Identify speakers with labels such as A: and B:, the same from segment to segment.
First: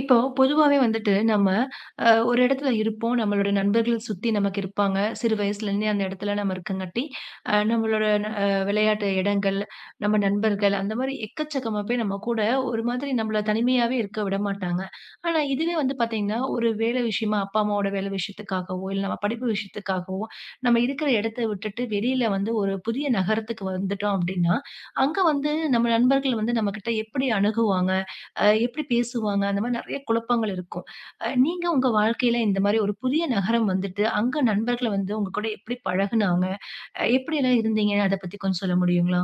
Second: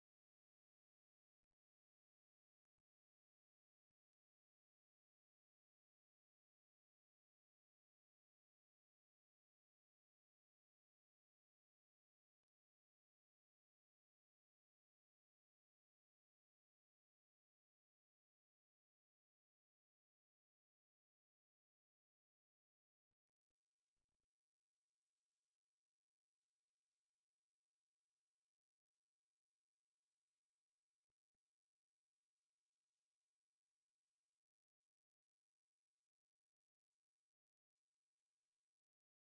A: இப்போ பொதுவாவே வந்துட்டு நம்ம ஒரு இடத்துல இருப்போம். நம்மளோட நண்பர்கள் சுத்தி நமக்கு இருப்பாங்க. சிறு வயசுலேருந்தே அந்த இடத்துல நம்ம இருக்கங்காட்டி, நம்மளோட விளையாட்டு இடங்கள், நம்ம நண்பர்கள் அந்த மாரி எக்கச்சக்கமா போய் நம்ம கூட ஒரு மாதிரி நம்மள தனிமையாவே இருக்க விடமாட்டாங்க. ஆனா இதுவே வந்து பார்த்தீங்கன்னா, ஒரு வேலை விஷயமா அப்பா, அம்மாவோட வேலை விஷயத்துக்காகவோ, இல்ல நம்ம படிப்பு விஷயத்துக்காகவோ, நம்ம இருக்கிற இடத்த விட்டுட்டு வெளியில வந்து ஒரு புதிய நகரத்துக்கு வந்துட்டோம் அப்படின்னா, அங்க வந்து நம்ம நண்பர்கள் வந்து நம்மகிட்ட எப்படி அணுகுவாங்க? எப்படி பேசுவாங்க? அந்த மாரி நெறைய குழப்பங்கள் இருக்கும். நீங்க உங்க வாழ்க்கையில இந்த மாரி ஒரு புதிய நகரம் வந்துட்டு, அங்க நண்பர்கள வந்து உங்க கூட எப்படி பழகுனாங்க? எப்படிலாம் இருந்தீங்க? அத பத்தி கொஞ்சம் சொல்ல முடியுங்களா?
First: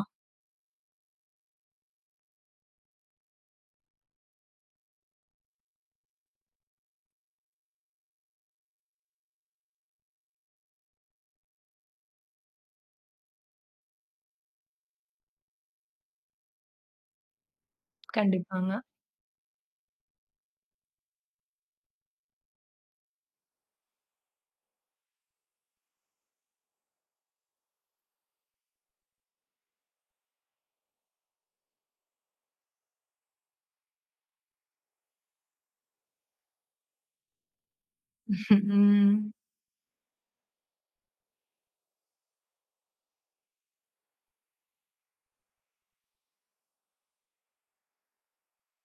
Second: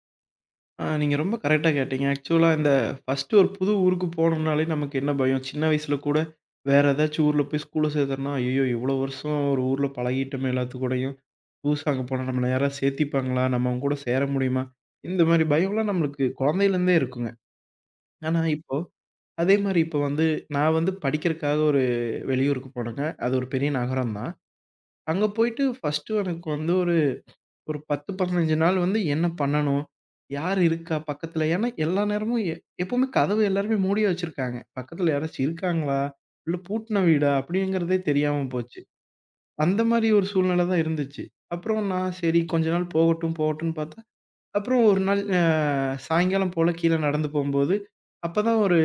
B: நீங்க ரொம்ப கரெக்ட்டா கேட்டீங்க. ஆக்சுவலா இந்த ஃபர்ஸ்ட்டு ஒரு புது ஊருக்கு போனோம்னாலே நமக்கு என்ன பயம், சின்ன வயசுல கூட வேற ஏதாச்சும் ஊர்ல போய் ஸ்கூல்ல சேர்த்தோம்னா, ஐயய்யோ! இவ்வளோ வருஷம் ஒரு ஊர்ல பழகிட்டோமே எல்லாத்து கூடயும், புதுசா அங்க போனா நம்மள யாராவது சேர்த்திப்பாங்களா? நம்ம அவங்க கூட சேர முடியுமா? இந்த மாரி பயம்லாம் நம்மளுக்கு குழந்தையிலேருந்தே இருக்குங்க. ஆனா இப்போ
A: கண்டிப்பாங்க.
B: அதே மாரி இப்போ வந்து நான் வந்து படிக்கிறக்காக ஒரு வெளியூருக்கு போனேங்க. அது ஒரு பெரிய நகரம் தான். அங்க போயிட்டு ஃபர்ஸ்ட்டு எனக்கு வந்து ஒரு 10, 15 நாள் வந்து என்ன பண்ணணும்? யார் இருக்கா பக்கத்துல? ஏன்னா எல்லா நேரமும் எப்பவுமே கதவு எல்லாருமே மூடியே வச்சிருக்காங்க. பக்கத்துல யாராச்சும் இருக்காங்களா? இல்ல பூட்டுன வீடா? அப்படிங்கிறதே தெரியாம போச்சு.
A: ம்.
B: அந்த மாரி ஒரு சூழ்நிலை தான் இருந்துச்சு. அப்புறம் நான் சரி கொஞ்ச நாள் போகட்டும், போகட்டும்ன்னு பார்த்தா, அப்புறம் ஒரு நாள் சாயங்காலம் போல கீழ நடந்து போம்போது, அப்பதான் ஒரு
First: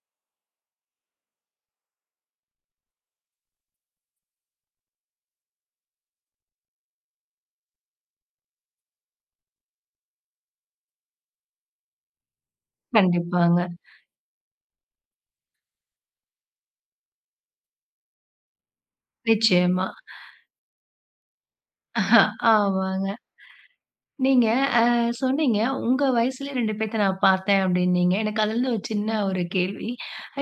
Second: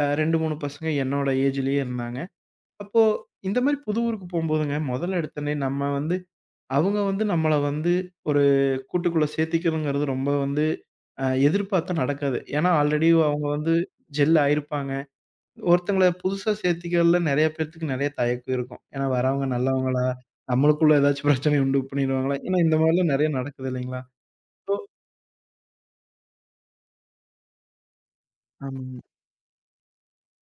B: 2, 3 பசங்க என்னோட ஏஜ்லயே இருந்தாங்க. அப்போ இந்த மாரி புது ஊருக்கு போம்போதுங்க, முதல்ல எடுத்தோனே நம்ம வந்து அவங்க வந்து நம்மள வந்து ஒரு கூட்டுக்குள்ள சேர்த்திக்கணுங்கிறது ரொம்ப வந்து எதிர்பார்த்தா நடக்காது. ஏன்னா, ஆல்ரெடி அவங்க
A: கண்டிப்பாங்க.
B: வந்து ஜெல் ஆயிருப்பாங்க. ஒருத்தங்கள புதுசா சேர்த்திக்கிறதுல நெறைய பேத்துக்கு நெறைய தயக்கம் இருக்கும். ஏன்னா, வரவங்க
A: நிச்சயமா.
B: நல்லவங்களா? நம்மளுக்குள்ள ஏதாச்சும் பிரச்சனைய உண்டு பண்ணிருவாங்களா? ஏன்னா, இந்த
A: ஆமாங்க.
B: மாரிலாம் நெறைய நடக்குது இல்லைங்களா?
A: நீங்க
B: ஸோ
A: அ சொன்னீங்க, "உங்க வயசுலயே 2 பேத்த நான் பார்த்தேன்" அப்டின்னீங்க. எனக்கு அதுலருந்து ஒரு
B: ஆமாங்க.
A: சின்ன ஒரு கேள்வி.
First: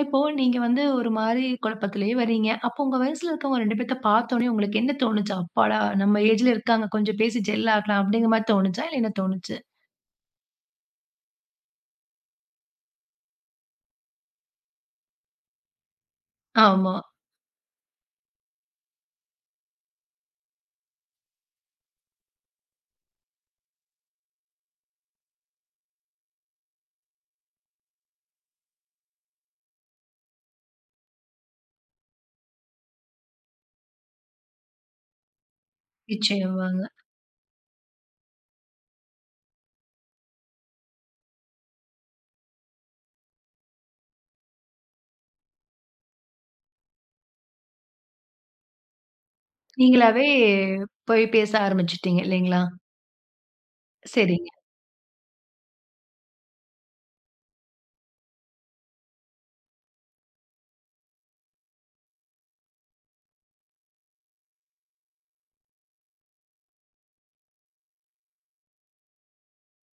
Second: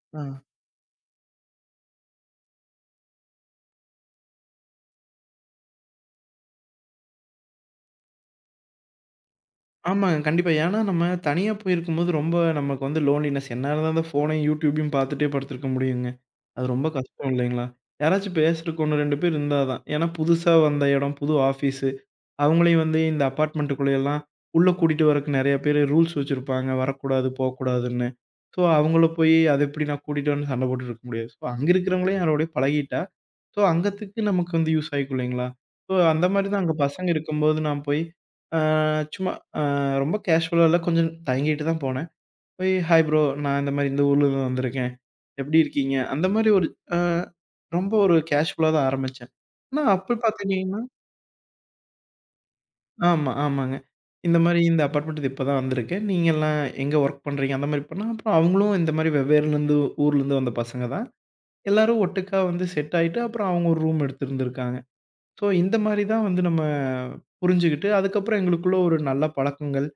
A: இப்போ
B: ஆ.
A: நீங்க வந்து ஒரு மாரி குழப்பத்திலேயே வரீங்க. அப்போ உங்க வயசுல இருக்கவங்க 2 பேத்த பார்த்தோனே உங்களுக்கு என்ன தோணுச்சு? "அப்பாடா! நம்ம ஏஜ்ல இருக்காங்க. கொஞ்சம் பேசி ஜெல் ஆகலாம்" அப்படிங்கிற மாரி தோணுச்சா? இல்ல என்ன தோணுச்சு?
B: ஆமாங்க. கண்டிப்பா. ஏன்னா, நம்ம தனியா போயிருக்கும்போது ரொம்ப நமக்கு வந்து லோன்லினஸ். எந்நேரம் தான் அந்த ஃபோனையும், YouTubeயும் பாத்துட்டே படுத்திருக்க முடியுங்க. அது ரொம்ப
A: ஆமா.
B: கஷ்டம் இல்லைங்களா? யாராச்சும் பேசுறதுக்கு 1, 2 பேர் இருந்தா தான். ஏன்னா புதுசா வந்த இடம், புது ஆஃபீஸ் அவங்களையும் வந்து இந்த அபார்ட்மெண்ட்டுக்குள்ள எல்லாம் உள்ள கூட்டிட்டு வரக்கு நெறைய பேரு ரூல்ஸ் வச்சிருப்பாங்க. வரக்கூடாது, போக்கூடாதுன்னு. ஸோ அவங்கள போயி அத எப்படி நான் கூட்டிட்டு வரேன்னு சண்டை போட்டுட்டு இருக்க முடியாது. ஸோ அங்க இருக்கிறவங்களையும் யாரோடயும் பழகிட்டா, ஸோ அங்கத்துக்கு நமக்கு வந்து யூஸ் ஆயிக்கும் இல்லைங்களா? ஸோ அந்த மாரி தான் அங்க
A: நிச்சயமாங்க.
B: பசங்க இருக்கும்போது நான் போய் அ சும்மா அ ரொம்ப கேஷுவலா இல்ல கொஞ்சம் தயங்கிட்டு தான் போனேன். போய் "ஹாய் ப்ரோ. நான் இந்த மாரி இந்த ஊர்ல இருந்து வந்திருக்கேன். எப்படி இருக்கீங்க?" அந்த மாரி ஒரு அ ரொம்ப ஒரு கேஷுவலா தான் ஆரம்பிச்சேன். ஆனா அப்ப
A: நீங்களாவே
B: பாத்துட்டீங்கன்னா
A: போய் பேச ஆரம்பிச்சுட்டீங்க இல்லைங்களா?
B: ஆமா, ஆமாங்க. இந்த
A: சரிங்க.
B: மாரி இந்த அபார்ட்மெண்ட் இது இப்பதான் வந்திருக்கு. நீங்கலாம் எங்க வொர்க் பண்றீங்க? அந்த மாரி பண்ணா, அப்புறம் அவங்களும் இந்த மாரி வெவ்வேறுலேருந்து ஊர்லேருந்து வந்த பசங்க தான். எல்லாரும் ஒட்டுக்கா வந்து செட் ஆயிட்டு, அப்புறம் அவங்க ஒரு ரூம் எடுத்திருந்திருக்காங்க. ஸோ இந்த மாரி தான் வந்து நம்ம புரிஞ்சுகிட்டு, அதுக்கப்புறம் எங்களுக்குள்ள ஒரு நல்ல பழக்கங்கள்.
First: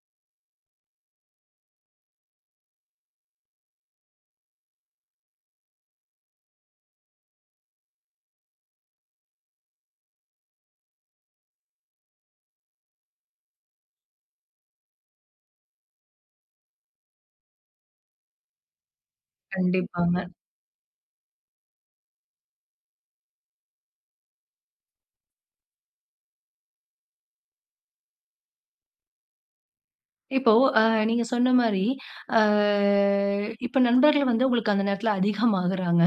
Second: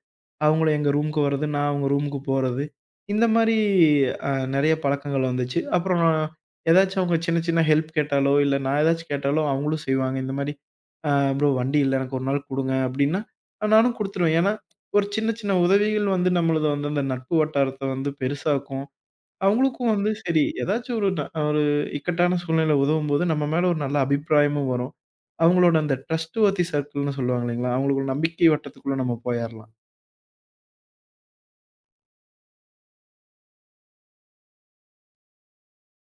B: அவங்கள எங்க ரூமுக்கு வர்றது, நான் அவங்க ரூமுக்கு போறது. இந்த மாரி நெறைய பழக்கங்கள் வந்துச்சு. அப்புறம் நான் ஏதாச்சும் அவங்க சின்ன சின்ன ஹெல்ப் கேட்டாலோ, இல்ல நான் ஏதாச்சும் கேட்டாலோ அவங்களும் செய்வாங்க. இந்த மாரி "அ ப்ரோ வண்டி இல்ல எனக்கு ஒரு நாள் குடுங்க" அப்படின்னா, நானும் குடுத்துருவேன். ஏன்னா, ஒரு சின்ன சின்ன உதவிகள் வந்து நம்மளது வந்து அந்த நட்பு வட்டாரத்த வந்து பெருசாக்கும். அவங்களுக்கும் வந்து
A: கண்டிப்பாங்க.
B: சரி, ஏதாச்சும் ஒரு ஒரு இக்கட்டான சூழ்நிலையில உதவும்போது, நம்ம மேல ஒரு நல்ல அபிப்பிராயமும் வரும். அவங்களோட அந்த ட்ரஸ்ட்வொர்த்தி சர்க்கிள்ன்னு சொல்லுவாங்க இல்லைங்களா? அவங்களுக்கு ஒரு நம்பிக்கை வட்டத்துக்குள்ள நம்ம போயர்லாம்.
A: இப்போ அ நீங்க சொன்ன மாரி, அ இப்ப நண்பர்கள் வந்து உங்களுக்கு அந்த நேரத்துல அதிகமாகுறாங்க.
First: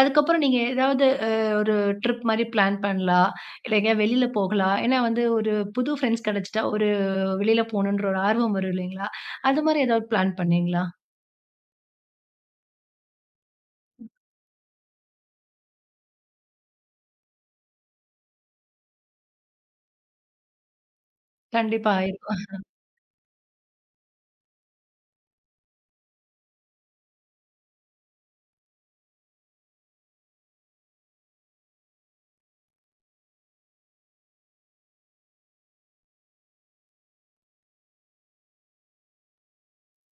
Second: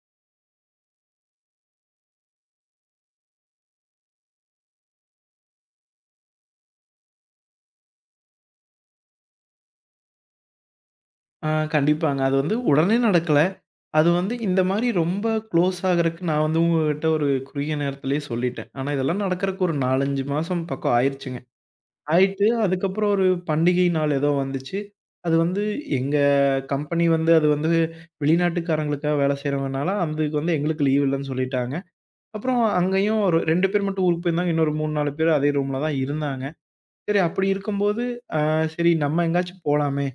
A: அதுக்கப்புறம் நீங்க ஏதாவது ஒரு ட்ரிப் மாரி பிளான் பண்ணலாம். இல்ல எங்கேயாவது வெளியில போகலாம். ஏன்னா வந்து ஒரு புது ஃப்ரெண்ட்ஸ் கிடைச்சிட்டா, ஒரு வெளியில போணுன்ற ஒரு ஆர்வம் வரும் இல்லைங்களா? அது மாரி ஏதாவது பிளான் பண்ணீங்களா?
B: ஆ கண்டிப்பாங்க. அது வந்து உடனே நடக்கல. அது வந்து இந்த மாரி ரொம்ப க்ளோஸ் ஆகுறக்கு நான் வந்து உங்ககிட்ட ஒரு குறுகிய நேரத்திலேயே சொல்லிட்டேன். ஆனா இதெல்லாம் நடக்கறக்கு ஒரு 4, 5 மாசம் பக்கம் ஆயிருச்சுங்க.
A: கண்டிப்பா ஆயிருக்கும்.
B: ஆயிட்டு, அதுக்கப்புறம் ஒரு பண்டிகை நாள் ஏதோ வந்துச்சு. அது வந்து எங்க கம்பெனி வந்து அது வந்து வெளிநாட்டுக்காரங்களுக்காக வேலை செய்றவங்கனால, அதுக்கு வந்து எங்களுக்கு லீவ் இல்லன்னு சொல்லிட்டாங்க. அப்புறம் அங்கேயும் ஒரு 2 பேர் மட்டும் ஊருக்கு போயிருந்தாங்க. இன்னொரு 3, 4 பேர் அதே ரூம்ல தான் இருந்தாங்க. சரி அப்படி இருக்கும்போது, சரி நம்ம எங்கேயாச்சும் போலாமே.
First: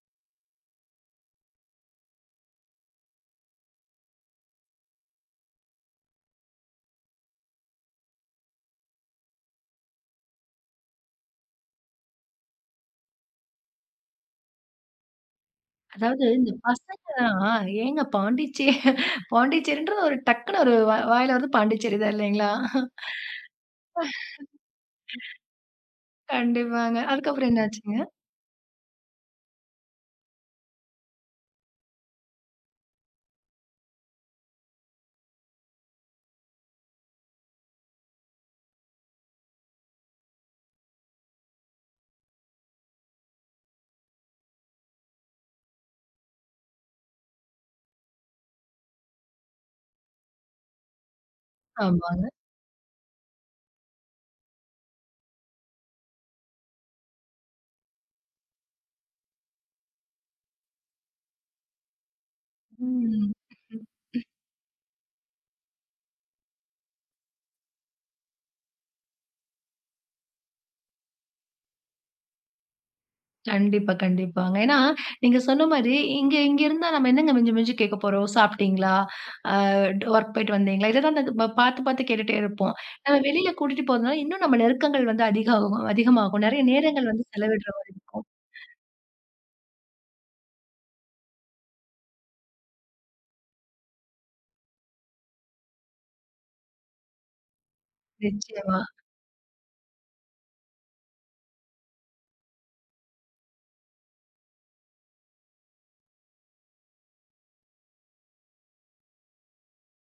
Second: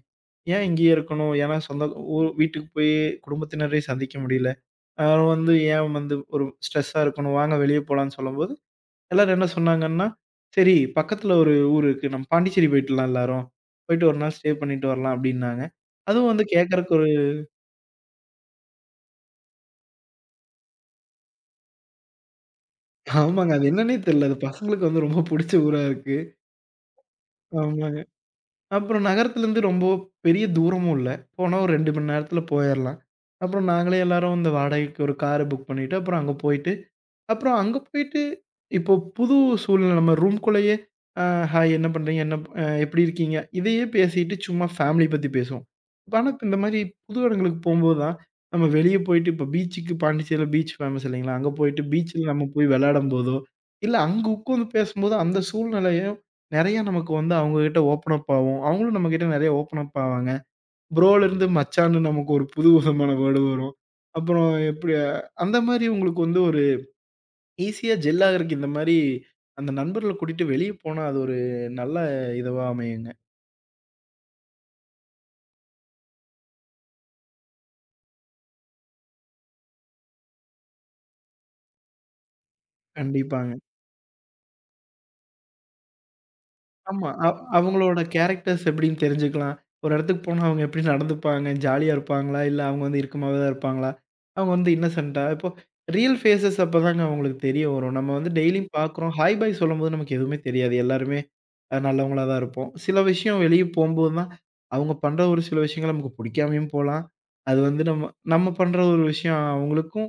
B: ஏன் இங்கேயே இருக்கணும்? ஏன்னா சொந்த ஊர் வீட்டுக்கு போய் குடும்பத்தினரையும் சந்திக்க முடியல. அ வந்து ஏன் வந்து ஒரு ஸ்ட்ரெஸ்ஸா இருக்கணும்? வாங்க வெளியே போலான்னு சொல்லும்போது, எல்லாரும் என்ன சொன்னாங்கன்னா, "சரி பக்கத்துல ஒரு ஊர் இருக்கு. நம்ம பாண்டிச்சேரி போயிடலாம் எல்லாரும். போயிட்டு ஒரு நாள் ஸ்டே பண்ணிட்டு வரலாம்" அப்டின்னாங்க.
A: அதாவது
B: அதுவும் வந்து
A: இந்த
B: கேட்கறக்கு ஒரு
A: பசங்கலாம் ஏங்க பாண்டிச்சேரின்றது ஒரு டக்குனு ஒரு வாயில வரது பாண்டிச்சேரி தான் இல்லைங்களா?
B: ஆமாங்க. அது என்னன்னே தெரியல. அது பசங்களுக்கு வந்து ரொம்ப புடிச்ச ஊரா இருக்கு.
A: கண்டிப்பாங்க. அதுக்கப்புறம் என்ன ஆச்சுங்க?
B: ஆமாங்க. அப்புறம் நகரத்துலருந்து ரொம்ப பெரிய தூரமும் இல்ல. போனா ஒரு 2 மணி நேரத்துல போயறலாம். அப்புறம் நாங்களே எல்லாரும் இந்த வாடகைக்கு ஒரு கார புக் பண்ணிட்டு, அப்புறம் அங்க போயிட்டு அப்புறம் அங்க போயிட்டு இப்போ புது சூழ்நிலை நம்ம ரூம்குள்ளேயே அ ஹாய் என்ன பண்றீங்க? என்ன எப்படி இருக்கீங்க? இதையே பேசிட்டு சும்மா ஃபேமிலி பத்தி பேசுவோம். ஆனா, இப்ப இந்த மாரி புது இடங்களுக்கு போம்போது தான், நம்ம வெளிய போயிட்டு இப்போ பீச்சுக்கு பாண்டிச்சேரியில பீச் ஃபேமஸ் இல்லைங்களா? அங்க போயிட்டு பீச்ல
A: ஆமாங்க.
B: நம்ம போய் விளையாடும்போதோ, இல்ல அங்க உட்காந்து பேசும்போது அந்த சூழ்நிலையும் நெறையா நமக்கு வந்து அவங்ககிட்ட ஓப்பன் அப் ஆவோம். அவங்களும் நம்மகிட்ட நெறைய ஓப்பன் அப் ஆவாங்க. ப்ரோலருந்து மச்சான்னு நமக்கு ஒரு புது விதமான
A: ம்.
B: வேர்டு வரும். அப்புறம் எப்படி அந்த மாரி உங்களுக்கு வந்து ஒரு ஈஸியா ஜெல் ஆகுறக்கு இந்த மாரி, அந்த நண்பர்கள கூட்டிட்டு வெளிய போனா, அது ஒரு நல்ல இதுவா அமையுங்க.
A: கண்டிப்பா, கண்டிப்பாங்க. ஏன்னா, நீங்க சொன்ன மாரி, இங்க இங்க இருந்தா நம்ம என்னங்க மிஞ்சி மிஞ்சி கேட்க போறோம்? சாப்பிட்டீங்களா? அ வொர்க் போயிட்டு வந்தீங்களா? இத தான் நம்ம பார்த்து பார்த்து கேட்டுட்டே இருப்போம். நம்ம வெளியில
B: கண்டிப்பாங்க.
A: கூட்டிட்டு போறதுனால, இன்னும் நம்ம நெருக்கங்கள் வந்து அதிகமாகும். நெறைய
B: ஆமா.
A: நேரங்கள் வந்து செலவிடுற மாரி
B: அவங்களோட
A: இருக்கும்.
B: கேரக்டர்ஸ் எப்படின்னு தெரிஞ்சுக்கலாம். ஒரு இடத்துக்கு போனா அவங்க எப்படி நடந்துப்பாங்க? ஜாலியா இருப்பாங்களா? இல்ல அவங்க வந்து இறுக்கமாவே தான் இருப்பாங்களா? அவங்க வந்து இன்னசென்ட்டா? இப்போ ரியல் ஃபேஸஸ் அப்பதாங்க அவங்களுக்கு தெரிய வரும். நம்ம வந்து டெய்லியும்
A: நிச்சயமா.
B: பார்க்குறோம். ஹாய், பாய் சொல்லும்போது நமக்கு எதுவுமே தெரியாது. எல்லாருமே நல்லவங்களா தான் இருப்போம். சில விஷயம் வெளிய போம்போது தான், அவங்க பண்ற ஒரு சில விஷயங்கள் நமக்கு புடிக்காமயும் போலாம். அது வந்து நம்ம நம்ம பண்ற ஒரு விஷயம் அவங்களுக்கும்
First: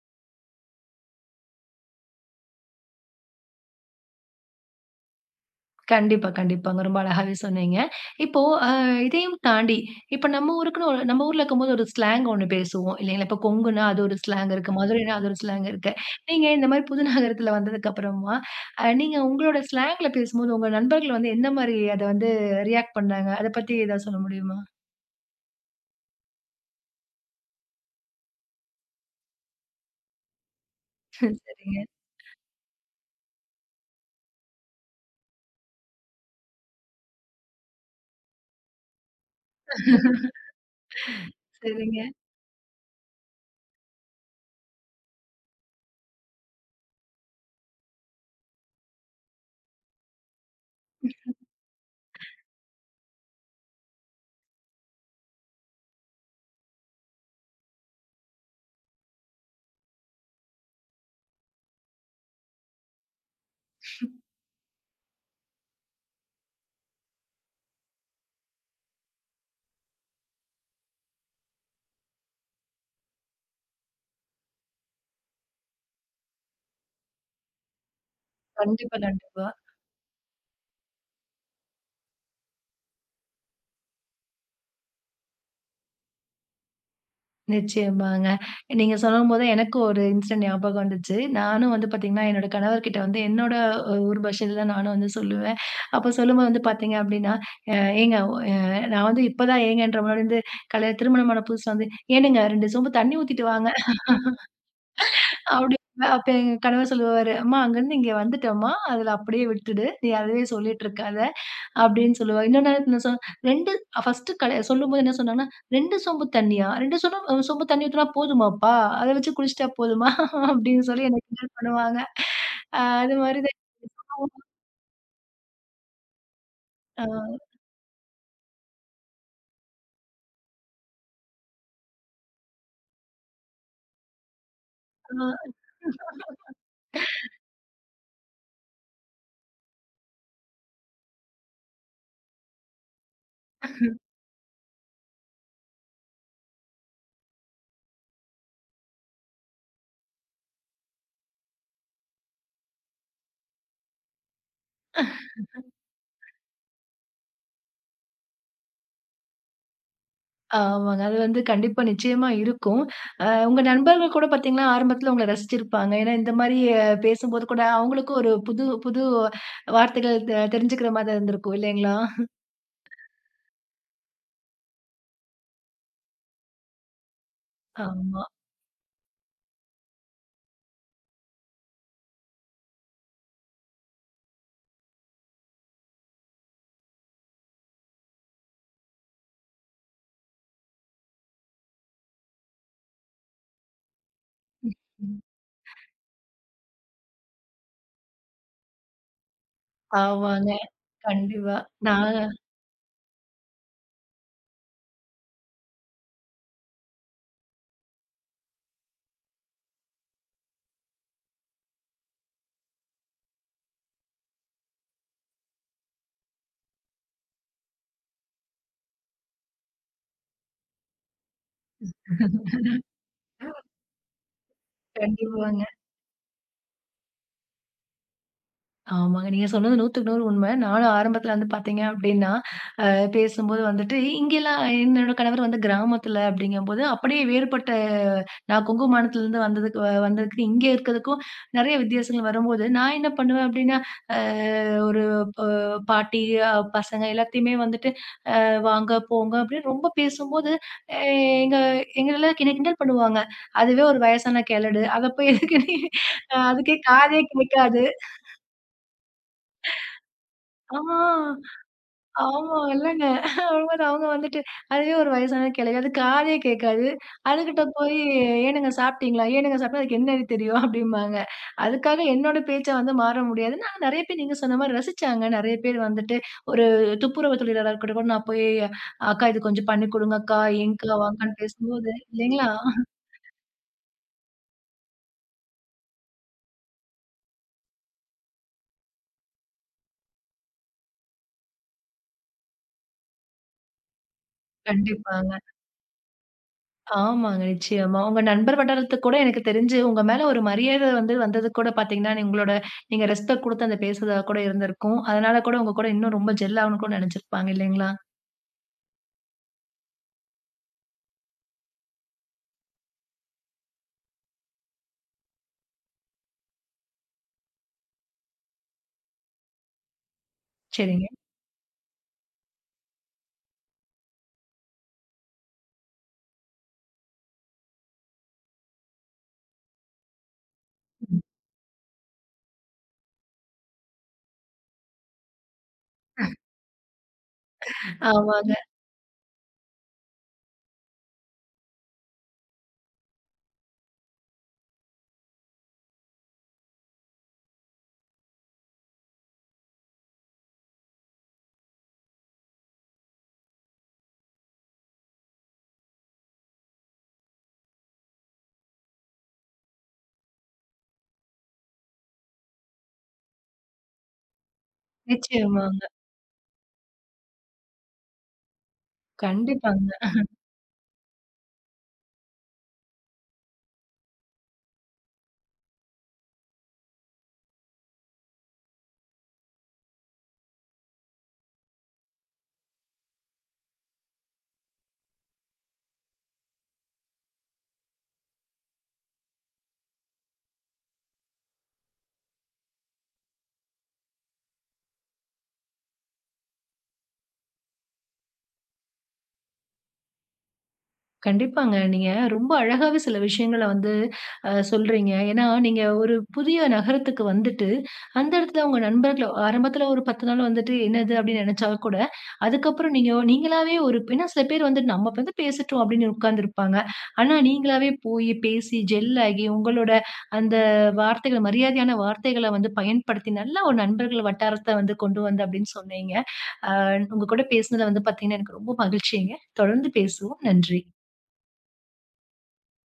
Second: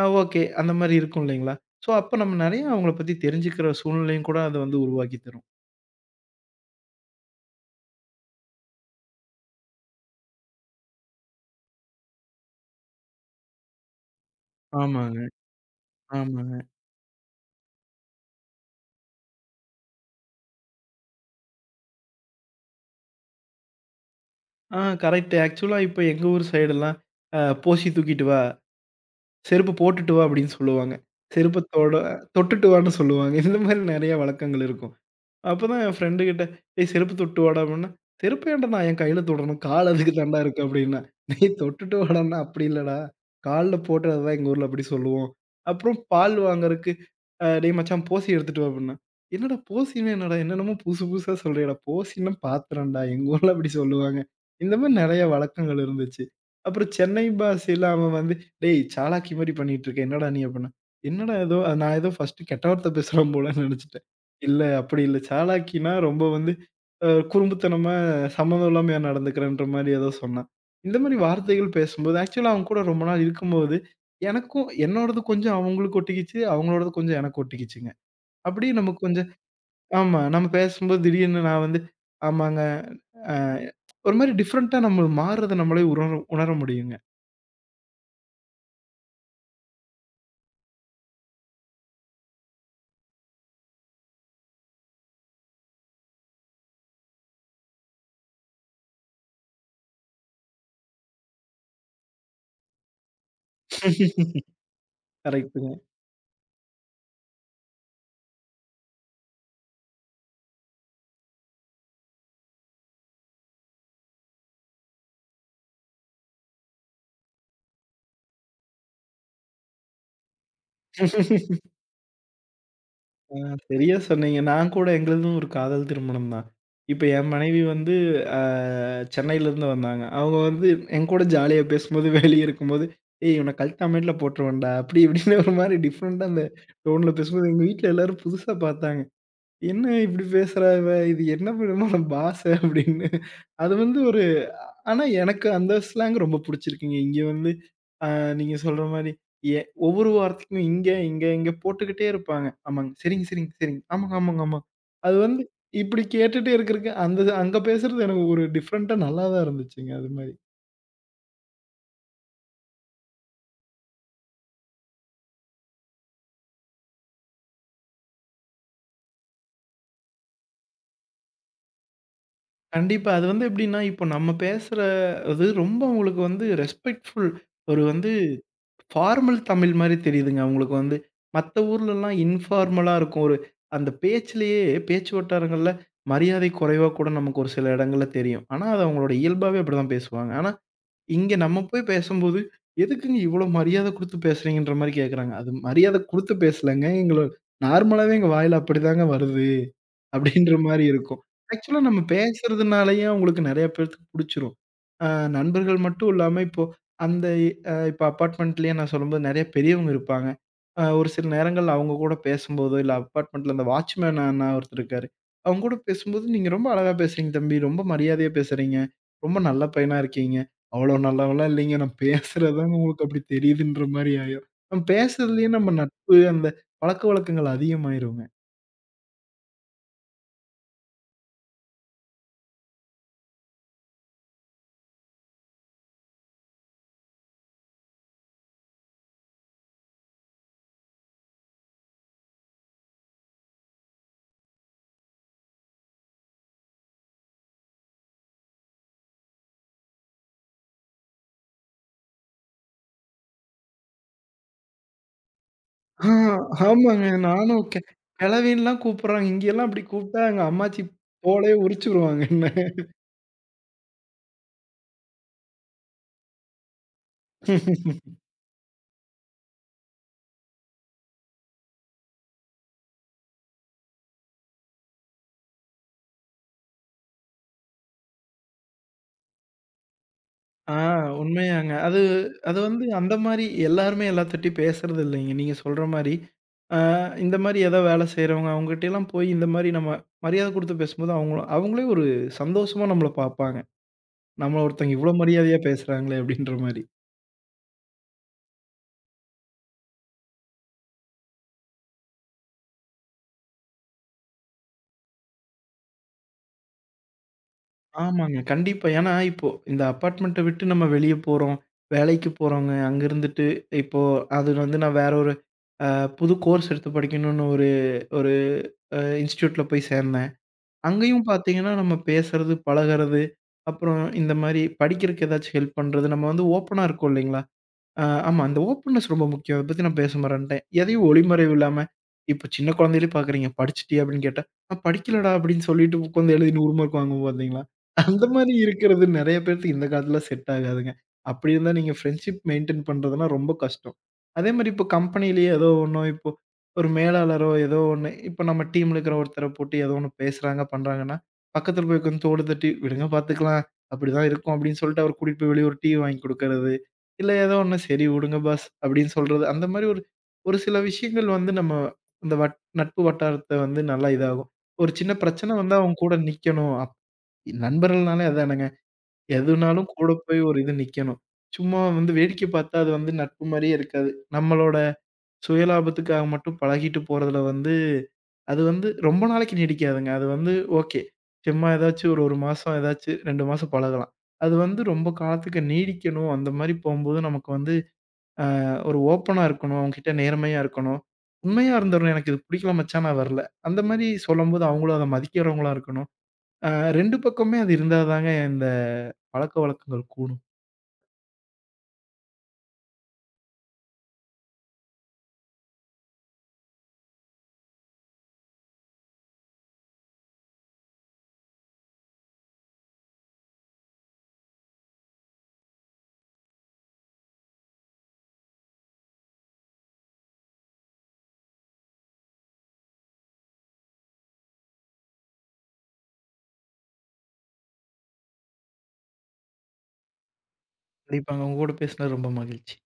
B: ஓகே. அந்த மாரி இருக்கும் இல்லைங்களா? ஸோ அப்ப நம்ம நெறைய அவங்கள பத்தி தெரிஞ்சுக்கிற சூழ்நிலையும் கூட அது வந்து உருவாக்கி தரும்.
A: கண்டிப்பா, கண்டிப்பாங்க. ரொம்ப அழகாவே சொன்னீங்க. இப்போ அ இதையும் தாண்டி, இப்ப நம்ம ஊருக்குன்னு ஒரு நம்ம ஊர்ல இருக்கும்போது ஒரு ஸ்லாங் ஒண்ணு பேசுவோம் இல்லைங்களா? இப்ப கொங்குன்னா அது ஒரு ஸ்லாங் இருக்கு. மதுரைன்னா
B: ஆமாங்க,
A: அது ஒரு ஸ்லாங் இருக்கு. நீங்க
B: ஆமாங்க.
A: இந்த மாரி புது நகரத்துல வந்ததுக்கு அப்புறமா, நீங்க உங்களோட ஸ்லாங்ல பேசும்போது உங்க நண்பர்கள் வந்து எந்த மாரி அத வந்து ரியாக்ட் பண்ணாங்க? அத பத்தி ஏதாவது சொல்ல முடியுமா?
B: ஆ கரெக்ட்டு. ஆக்சுவலா இப்ப எங்க ஊர் சைடுலாம் "போசி தூக்கிட்டு வா, செருப்பு போட்டுட்டு வா" அப்படின்னு சொல்லுவாங்க. "செருப்ப
A: சரிங்க.
B: தொட்டுட்டு வான்னு" சொல்லுவாங்க. இந்த மாரி நெறைய வழக்கங்கள் இருக்கும். அப்பதான் என் ஃப்ரெண்டு கிட்ட, "ஏய் செருப்பு தொட்டு வாடா" அப்படின்னா, "செருப்பு ஏன்டா நான் என் கையில தொடணும்? கால் அதுக்கு தான்டா இருக்கு" அப்படின்னேன். "டேய் தொட்டுட்டு
A: சரிங்க.
B: வாடான்னா, அப்படி இல்லடா. கால்ல போட்டு அதுதான் எங்க ஊர்ல அப்படி சொல்லுவோம்." அப்புறம் பால் வாங்குறக்கு, "டேய் மச்சான் போசி எடுத்துட்டு வா" அப்படின்னா, "என்னடா போசின்னா என்னடா? என்னென்னமோ புதுசு புதுசா சொல்றியேடா. போசின்னா பாத்திரம்டா. எங்க ஊர்ல அப்படி சொல்லுவாங்க." இந்த மாதிரி நெறைய வழக்கங்கள் இருந்துச்சு. அப்புறம் சென்னை பாஷையில அவன் வந்து, "டேய் சாலாக்கி மாரி பண்ணிட்டு இருக்க. என்னடா நீ?" அப்படின்னா, "என்னடா ஏதோ அது நான் ஏதோ ஃபர்ஸ்ட்டு கெட்ட வார்த்தை பேசுறோம் போலன்னு நெனைச்சுட்டேன்." இல்ல, அப்படி இல்ல. சாலாக்கின்னா ரொம்ப வந்து குறும்புத்தனமா, சம்மந்தம் இல்லாமயா நடந்துக்கிறேன்ற மாரி ஏதோ சொன்னா. இந்த மாரி வார்த்தைகள் பேசும்போது, ஆக்சுவலா அவங்க கூட ரொம்ப நாள் இருக்கும்போது, எனக்கும் என்னோடது கொஞ்சம் அவங்களுக்கு ஒட்டிக்கிச்சு. அவங்களோடது கொஞ்சம் எனக்கு ஒட்டிக்கிச்சுங்க. அப்படியே
A: கண்டிப்பா,
B: நமக்கு கொஞ்சம்
A: கண்டிப்பா.
B: ஆமா. நம்ம பேசும்போது திடீர்னு நான் வந்து, ஆமாங்க. அ ஒரு மாரி டிஃபரெண்ட்டா நம்ம மாறுறத நம்மளே உணர உணர முடியுங்க.
A: நிச்சயமாங்க. நீங்க சொல்லும்போது எனக்கும் ஒரு இன்சிடென்ட் ஞாபகம் வந்துச்சு. நானும் வந்து பார்த்தீங்கன்னா, என்னோட கணவர்கிட்ட வந்து என்னோட ஊர் பாஷையில தான் நானும் வந்து சொல்லுவேன். அப்ப சொல்லும்போது வந்து பார்த்தீங்க அப்டின்னா, அ ஏங்க அ நான் வந்து இப்ப தான் ஏங்கன்ற முன்னாடி வந்து திருமணமான புதுசுல வந்து, "ஏனுங்க 2 சொம்பு தண்ணி ஊத்திட்டு வாங்க" அப்டி
B: கரெக்ட்டுங்க.
A: அப்ப எங்க கணவர் சொல்லுவாரு, "அம்மா அங்கருந்து இங்க வந்துட்டோம்மா, அதுல அப்டியே விட்டுடு. நீ அதுவே சொல்லிட்டு இருக்காத" அப்படின்னு சொல்லுவாங்க. இன்னொரு நேரத்துல நான் சொன்னேன், 2 ஃபர்ஸ்ட் கட சொல்லும்போது என்ன சொன்னாங்கன்னா, "2 சொம்பு தண்ணியா? 2 சொம்பு சொம்பு தண்ணி ஊத்துனா போதுமாப்பா? அத வச்சு குடிச்சுட்டா போதுமா?" அப்படின்னு சொல்லி என்ன கிண்டல் பண்ணுவாங்க. அது
B: ஆ,
A: மாரி தான்
B: சரியா சொன்னீங்க. நான் கூட எங்களுதும் ஒரு காதல் திருமணம் தான். இப்ப
A: அ
B: என் மனைவி வந்து அ சென்னையிலருந்து வந்தாங்க. அவங்க வந்து என்கூட ஜாலியா பேசும்போது, வெளிய இருக்கும்போது, "ஏய் இவன கழட்டி அமேட்ல போட்டுருவேன்டா" அப்படி இப்படின்னு
A: அ
B: ஒரு மாரி டிஃப்ரெண்ட்டா அந்த டோன்ல பேசும்போது, எங்க வீட்ல எல்லாரும் புதுசா பார்த்தாங்க. "என்ன இப்படி பேசுறா இவ? இது என்ன விதமான பாஷை?" அப்படின்னு. அது வந்து ஒரு ஆனா, எனக்கு அந்த ஸ்லாங் ரொம்ப புடிச்சிருக்குங்க. இங்க வந்து அ நீங்க சொல்ற மாரி எ ஒவ்வொரு வார்த்தைக்கும் இங்க, இங்க, இங்க போட்டுக்கிட்டே இருப்பாங்க. ஆமாங்க. சரிங்க, சரிங்க, சரிங்க. ஆமாங்க, ஆமாங்க, ஆமாங்க. அது வந்து இப்டி கேட்டுட்டே இருக்கறக்கு, அந்த அங்க பேசுறது எனக்கு ஒரு டிஃப்ரெண்ட்டா நல்லா தான் இருந்துச்சுங்க அது மாரி.
A: ஆமாங்க. அது வந்து கண்டிப்பா நிச்சயமா இருக்கும். உங்க நண்பர்கள் கூட பார்த்தீங்கன்னா, ஆரம்பத்துல உங்கள ரசிச்சிருப்பாங்க. ஏன்னா இந்த மாரி பேசும்போது கூட அவங்களுக்கும் ஒரு புது புது வார்த்தைகள் தெரிஞ்சுக்கிற மாதிரி இருந்திருக்கும் இல்லைங்களா?
B: கண்டிப்பா. அது வந்து எப்டின்னா, இப்போ நம்ம பேசுற அது ரொம்ப அவங்களுக்கு வந்து ரெஸ்பெக்ட்ஃபுல் ஒரு வந்து
A: ஆமா.
B: ஃபார்மல் தமிழ் மாரி தெரியுதுங்க. அவங்களுக்கு வந்து மத்த ஊர்லலாம் இன்ஃபார்மலா இருக்கும். ஒரு அந்த பேச்சிலேயே பேச்சு வட்டாரங்கள்ல மரியாதை குறைவா கூட நமக்கு ஒரு சில இடங்கள்ல தெரியும். ஆனா, அது அவங்களோட இயல்பாவே அப்படிதான் பேசுவாங்க. ஆனா, இங்க நம்ம போய் பேசும்போது, "எதுக்குங்க இவ்வளோ மரியாதை குடுத்து பேசுறீங்கன்ற" மாரி கேட்குறாங்க. அது மரியாதை குடுத்து பேசலங்க. எங்கள நார்மலாவே எங்க வாயில அப்படிதாங்க வருது.
A: ஆமாங்க.
B: அப்படின்ற மாரி இருக்கும்.
A: கண்டிப்பா.
B: ஆக்சுவலா நம்ம
A: நான்
B: பேசுறதுனாலயே அவங்களுக்கு நெறைய பேத்துக்கு புடிச்சிரும். அ நண்பர்கள் மட்டும் இல்லாம இப்போ அந்த இப்ப அபார்ட்மெண்ட்லயே நான் சொல்லும்போது நெறைய பெரியவங்க இருப்பாங்க. ஒரு சில நேரங்கள்ல அவங்க கூட பேசும்போதோ, இல்ல அபார்ட்மெண்ட்ல அந்த வாட்ச்மேன் அண்ணா ஒருத்தர் இருக்காரு. அவங்க கூட பேசும்போது, "நீங்க ரொம்ப அழகா பேசுறீங்க தம்பி. ரொம்ப மரியாதையா பேசுறீங்க. ரொம்ப நல்ல பையனா இருக்கீங்க. அவ்வளோ நல்லவன்லாம் இல்லைங்க. நான் பேசுறது தாங்க உங்களுக்கு அப்படி தெரியுதுன்ற" மாரி ஆயிரும். நம்ம பேசுறதுலயே
A: கண்டிப்பாங்க.
B: நம்ம நட்பு, அந்த பழக்கவழக்கங்கள் அதிகமாயிருங்க.
A: ஆமாங்க. நீங்க சொன்னது 100க்கு 100 உண்ம. நானும் ஆரம்பத்துல வந்து பாத்தீங்க அப்டின்னா, அ பேசும்போது வந்துட்டு இங்கேல்லாம் என்னோட கணவர் வந்து கிராமத்துல அப்டிங்கும்போது, அப்படியே வேறுபட்ட நான் குங்குமமானத்துலருந்து வந்ததுக்கு இங்க இருக்கதுக்கும் நெறைய வித்தியாசங்கள் வரும்போது, நான் என்ன பண்ணுவேன் அப்டின்னா, அ ஒரு அ பாட்டி, அ பசங்க எல்லாத்தையுமே வந்துட்டு வாங்க, போங்க அப்டின்னு ரொம்ப பேசும்போது, அ எங்க எங்கள கிண்டல் கிண்டல் பண்ணுவாங்க. அதுவே ஒரு வயசான கேழடு. அத போய் எதுக்கு நீ
B: ஆ,
A: அதுக்கே
B: ஆமாங்க.
A: காதே
B: நானும்
A: கேட்காது.
B: கெழவின்லாம் கூப்புடுறாங்க. இங்கெல்லாம் அப்படி கூப்ட்டா எங்க
A: ஆ.
B: அம்மாச்சி தோலையே உரிச்சுருவாங்க என்ன.
A: ஆமா, இல்லங்க. வரும்போது அவங்க வந்துட்டு அதுவே ஒரு வயசான கிழவி. அது காதே கேட்காது. அதுகிட்ட போய் "ஏனுங்க சாப்பிட்டீங்களா? ஏனுங்க சாப்பிட்டா?" அதுக்கு என்னன்னு தெரியும் அப்டிம்பாங்க. அதுக்காக என்னோட பேச்ச வந்து மாற முடியாது. ஆனா நெறைய பேர் நீங்க சொன்ன மாரி ரசிச்சாங்க. நெறைய பேர் வந்துட்டு ஒரு துப்புரவு தொழிலாளரா இருக்கட்டும் கூட நான் போய் "அக்கா இது கொஞ்சம் பண்ணி குடுங்க அக்கா,
B: ஆ
A: ஏன்க்கா, வாங்கான்னு"
B: உண்மையாங்க.
A: பேசும்போது
B: அது
A: இல்லைங்களா?
B: அது வந்து அந்த மாரி எல்லாருமே எல்லாத்துட்டயும் பேசுறது இல்லைங்க. நீங்க சொல்ற மாரி. ஆ இந்த மாரி ஏதோ வேலை செய்றவங்க அவங்ககிட்டலாம் போய் இந்த மாரி நம்ம மரியாதை குடுத்து பேசும்போது அவங்களும் அவங்களே ஒரு சந்தோஷமா நம்மள பாப்பாங்க. நம்மள ஒருத்தங்க இவ்ளோ
A: கண்டிப்பாங்க.
B: மரியாதையா பேசுறாங்களே அப்படின்ற மாரி.
A: ஆமாங்க. நிச்சயமா. உங்க நண்பர் வட்டாரத்துக்கு கூட எனக்கு தெரிஞ்சு, உங்க மேல ஒரு மரியாதை வந்து வந்ததுக்கு கூட பார்த்தீங்கன்னா, நீங்க ரெஸ்பெக்ட் குடுத்து அந்த பேசுறதா கூட இருந்திருக்கும். அதனால கூட உங்க கூட இன்னும் ரொம்ப ஜெல் ஆகணும்னு கூட நெனச்சிருப்பாங்க இல்லைங்களா?
B: ஆமாங்க. கண்டிப்பா. ஏன்னா, இப்போ இந்த அபார்ட்மெண்ட்ட விட்டு நம்ம வெளிய போறோம். வேலைக்கு போறோங்க. அங்க இருந்துட்டு இப்போ அது வந்து நான் வேற ஒரு அ புது கோர்ஸ் எடுத்து படிக்கணும்னு ஒரு ஒரு இன்ஸ்டிடியூட்ல போய் சேர்ந்தேன்.
A: சரிங்க.
B: அங்கேயும் பார்த்தீங்கன்னா, நம்ம பேசுறது, பழகுறது, அப்புறம் இந்த மாரி படிக்கிறதுக்கு ஏதாச்சும் ஹெல்ப் பண்றது, நம்ம வந்து ஓப்பனா இருக்கோம் இல்லைங்களா? ஆ ஆமா. அந்த ஓப்பன்நெஸ் ரொம்ப முக்கியம். அத பத்தி நான் பேச மறந்துட்டேன். எதையும் ஒளிமறைவு இல்லாம, இப்போ சின்ன குழந்தையிலே பார்க்குறீங்க. "படிச்சுட்டியா?" அப்படின்னு கேட்டா, "நான் படிக்கலடா" அப்படின்னு சொல்லிட்டு உட்காந்து எழுதி 100 மார்க் வாங்குவோம் பார்த்தீங்களா? அந்த மாரி
A: ஆமாங்க.
B: இருக்கிறது நெறைய பேத்துக்கு இந்த காலத்துல செட் ஆகாதுங்க. அப்படி இருந்தா நீங்க ஃப்ரெண்ட்ஷிப் மெயின்டெயின் பண்றதுனா ரொம்ப கஷ்டம். அதே மாரி இப்போ கம்பெனியிலேயே ஏதோ ஒண்ணோ, இப்போ ஒரு மேலாளரோ ஏதோ ஒண்ணு, இப்போ நம்ம டீம்ல இருக்கிற ஒருத்தர போட்டு ஏதோ ஒண்ணு பேசுறாங்க, பண்றாங்கன்னா, பக்கத்துல போய் உட்காந்து தோடு தட்டி, "விடுங்க பார்த்துக்கலாம். அப்படிதான் இருக்கும்" அப்படின்னு சொல்லிட்டு அவர கூட்டிட்டு போய் வெளிய ஒரு டீ வாங்கி குடுக்கறது. இல்ல ஏதோ ஒண்ணு "சரி விடுங்க பாஸ்" அப்படின்னு சொல்றது. அந்த மாரி ஒரு ஒரு சில விஷயங்கள் வந்து நம்ம இந்த வட் நட்பு வட்டாரத்த வந்து நல்லா இதாகும். ஒரு சின்ன பிரச்சனை வந்தா
A: நிச்சயமாங்க.
B: அவங்க கூட நிக்கணும். நண்பர்கள்னாலே அதானங்க.
A: கண்டிப்பாங்க.
B: எதுனாலும் கூட போய் ஒரு இது நிக்கணும். சும்மா வந்து வேடிக்கை பார்த்தா அது வந்து நட்பு மாரியே இருக்காது. நம்மளோட சுயலாபத்துக்காக மட்டும் பழகிட்டு போறதுல வந்து அது வந்து ரொம்ப நாளைக்கு நீடிக்காதுங்க. அது வந்து ஓகே. சும்மா ஏதாச்சும் ஒரு 1 மாசம் ஏதாச்சும் 2 மாசம் பழகலாம். அது வந்து ரொம்ப காலத்துக்கு நீடிக்கணும். அந்த மாரி போம்போது நமக்கு வந்து ஒரு ஓப்பனா இருக்கணும். அவங்ககிட்ட நேர்மையா இருக்கணும். உண்மையா இருந்துரணும். எனக்கு இது பிடிக்கல மச்சான் நான் வரல. அந்த மாரி சொல்லும்போது அவங்களும் அத மதிக்கிறவங்களா இருக்கணும். அ 2 பக்கமுமே அது இருந்தா தாங்க இந்த பழக்கவழக்கங்கள் கூடும்.
A: கண்டிப்பாங்க. நீங்க ரொம்ப அழகாவே சில விஷயங்கள வந்து சொல்றீங்க. ஏன்னா, நீங்க ஒரு புதிய நகரத்துக்கு வந்துட்டு, அந்த இடத்துல உங்க நண்பர்கள ஆரம்பத்துல ஒரு 10 நாள் வந்துட்டு என்னது அப்டின்னு நெனச்சா கூட, அதுக்கப்புறம் நீங்களாவே ஒரு ஏன்னா சில பேர் வந்துட்டு நம்ம வந்து பேசட்டும் அப்டின்னு உட்கார்ந்துருப்பாங்க. ஆனா நீங்களாவே போய் பேசி ஜெல் ஆகி, உங்களோட அந்த மரியாதையான வார்த்தைகள வந்து பயன்படுத்தி, நல்ல ஒரு நண்பர்கள் வட்டாரத்த வந்து கொண்டு வந்த அப்டின்னு சொன்னீங்க. அ உங்க கூட பேசினதுல வந்து பார்த்தீங்கன்னா, எனக்கு ரொம்ப மகிழ்ச்சிங்க. தொடர்ந்து பேசுவோம். நன்றி.
B: கண்டிப்பாங்க. உங்க கூட பேசினது ரொம்ப மகிழ்ச்சி.